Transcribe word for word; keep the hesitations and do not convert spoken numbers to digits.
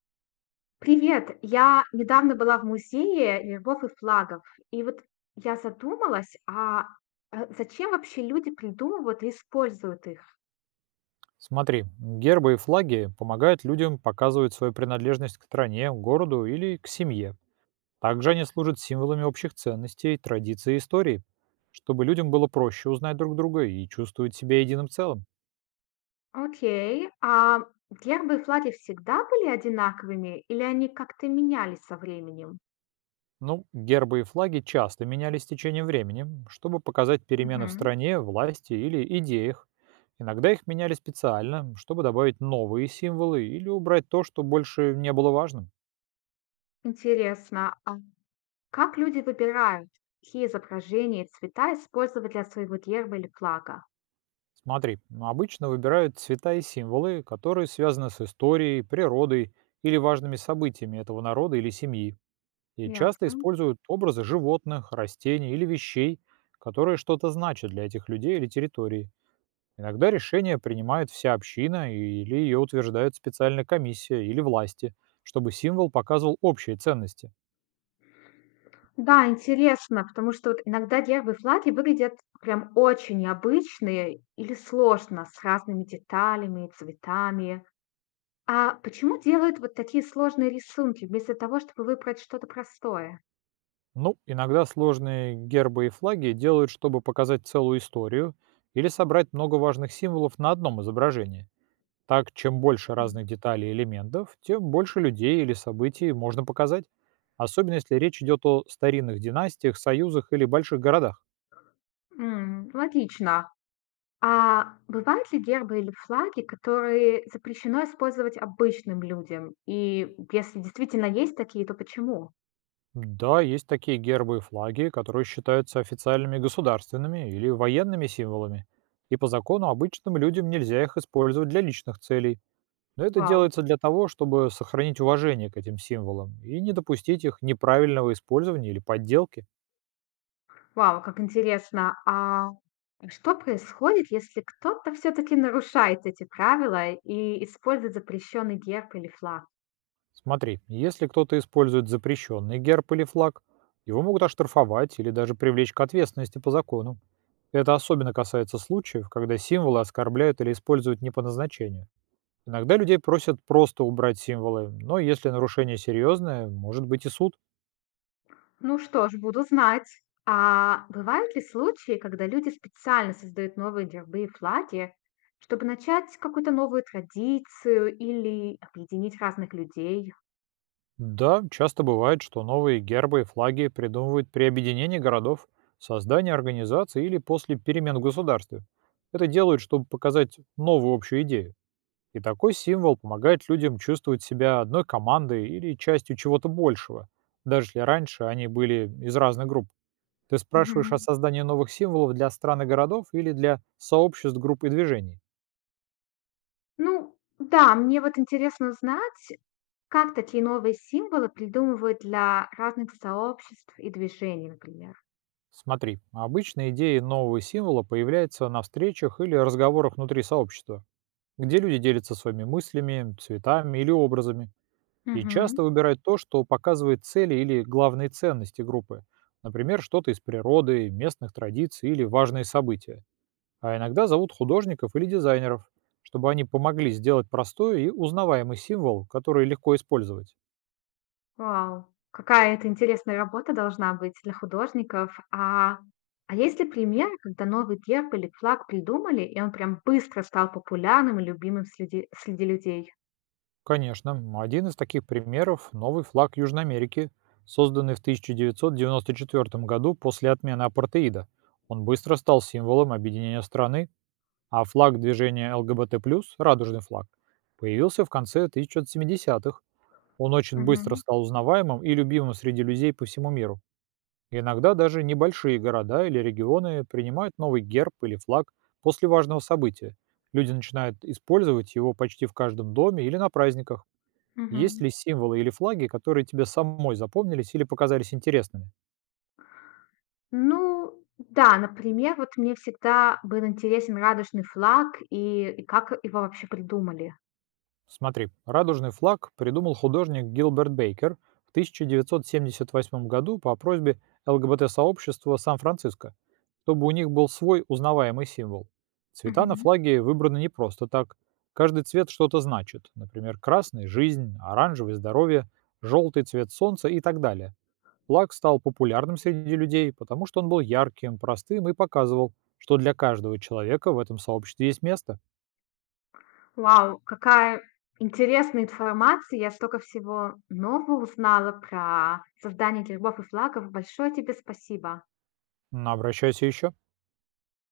Привет! Я недавно была в музее гербов и флагов, и вот я задумалась, а э, зачем вообще люди придумывают и используют их? Смотри, гербы и флаги помогают людям показывать свою принадлежность к стране, городу или к семье. Также они служат символами общих ценностей, традиций и истории, чтобы людям было проще узнать друг друга и чувствовать себя единым целым. Окей, а гербы и флаги всегда были одинаковыми или они как-то менялись со временем? Ну, гербы и флаги часто менялись с течением времени, чтобы показать перемены в Мгм. стране, власти или идеях. Иногда их меняли специально, чтобы добавить новые символы или убрать то, что больше не было важным. Интересно, а как люди выбирают, какие изображения и цвета использовать для своего герба или флага? Смотри, ну, обычно выбирают цвета и символы, которые связаны с историей, природой или важными событиями этого народа или семьи. И часто Ясно. используют образы животных, растений или вещей, которые что-то значат для этих людей или территории. Иногда решение принимает вся община или ее утверждает специальная комиссия или власти, чтобы символ показывал общие ценности. Да, интересно, потому что вот иногда нервы флаги выглядят прям очень необычные или сложно, с разными деталями и цветами. А почему делают вот такие сложные рисунки вместо того, чтобы выбрать что-то простое? Ну, иногда сложные гербы и флаги делают, чтобы показать целую историю или собрать много важных символов на одном изображении. Так, чем больше М. разных деталей и элементов, тем больше людей или событий можно показать, особенно если речь идет о старинных династиях, союзах или больших городах. М, логично. А бывают ли гербы или флаги, которые запрещено использовать обычным людям? И если действительно есть такие, то почему? Да, есть такие гербы и флаги, которые считаются официальными государственными или военными символами, и по закону обычным людям нельзя их использовать для личных целей. Но это Вау. делается для того, чтобы сохранить уважение к этим символам и не допустить их неправильного использования или подделки. Вау, как интересно. А что происходит, если кто-то все-таки нарушает эти правила и использует запрещенный герб или флаг? Смотри, если кто-то использует запрещенный герб или флаг, его могут оштрафовать или даже привлечь к ответственности по закону. Это особенно касается случаев, когда символы оскорбляют или используют не по назначению. Иногда людей просят просто убрать символы, но если нарушение серьезное, может быть и суд. Ну что ж, буду знать. А бывают ли случаи, когда люди специально создают новые гербы и флаги, чтобы начать какую-то новую традицию или объединить разных людей? Да, часто бывает, что новые гербы и флаги придумывают при объединении городов, создании организаций или после перемен в государстве. Это делают, чтобы показать новую общую идею. И такой символ помогает людям чувствовать себя одной командой или частью чего-то большего, даже если раньше они были из разных групп. Ты спрашиваешь о Мгм. создании новых символов для стран и городов или для сообществ, групп и движений? Ну, да, мне вот интересно узнать, как такие новые символы придумывают для разных сообществ и движений, например. Смотри, обычно идеи нового символа появляются на встречах или разговорах внутри сообщества, где люди делятся своими мыслями, цветами или образами. И часто Мгм. выбирают то, что показывает цели или главные ценности группы. Например, что-то из природы, местных традиций или важные события. А иногда зовут художников или дизайнеров, чтобы они помогли сделать простой и узнаваемый символ, который легко использовать. Вау, какая это интересная работа должна быть для художников. А, а есть ли пример, когда новый герб или флаг придумали, и он прям быстро стал популярным и любимым среди, среди людей? Конечно, м, один из таких примеров – новый флаг Южной Америки, созданный в тысяча девятьсот девяносто четвертом году после отмены апартеида. Он быстро стал символом объединения страны, а флаг движения Л Г Б Т плюс, радужный флаг, появился в конце тысяча девятьсот семидесятых. Он очень быстро Мгм. стал узнаваемым и любимым среди людей по всему миру. Иногда даже небольшие города или регионы принимают новый герб или флаг после важного события. Люди начинают использовать его почти в каждом доме или на праздниках. Есть Мгм. ли символы или флаги, которые тебе самой запомнились или показались интересными? Ну, да, например, вот мне всегда был интересен радужный флаг и, и как его вообще придумали. Смотри, радужный флаг придумал художник Гилберт Бейкер в тысяча девятьсот семьдесят восьмом году по просьбе Л Г Б Т сообщества Сан-Франциско, чтобы у них был свой узнаваемый символ. Цвета на флаге выбраны не просто так. Каждый цвет что-то значит. Например, красный – жизнь, оранжевый – здоровье, желтый – цвет солнца и так далее. Флаг стал популярным среди людей, потому что он был ярким, простым и показывал, что для каждого человека в этом сообществе есть место. Вау, какая интересная информация! Я столько всего нового узнала про создание гербов и флагов. Большое тебе спасибо. Но обращайся еще.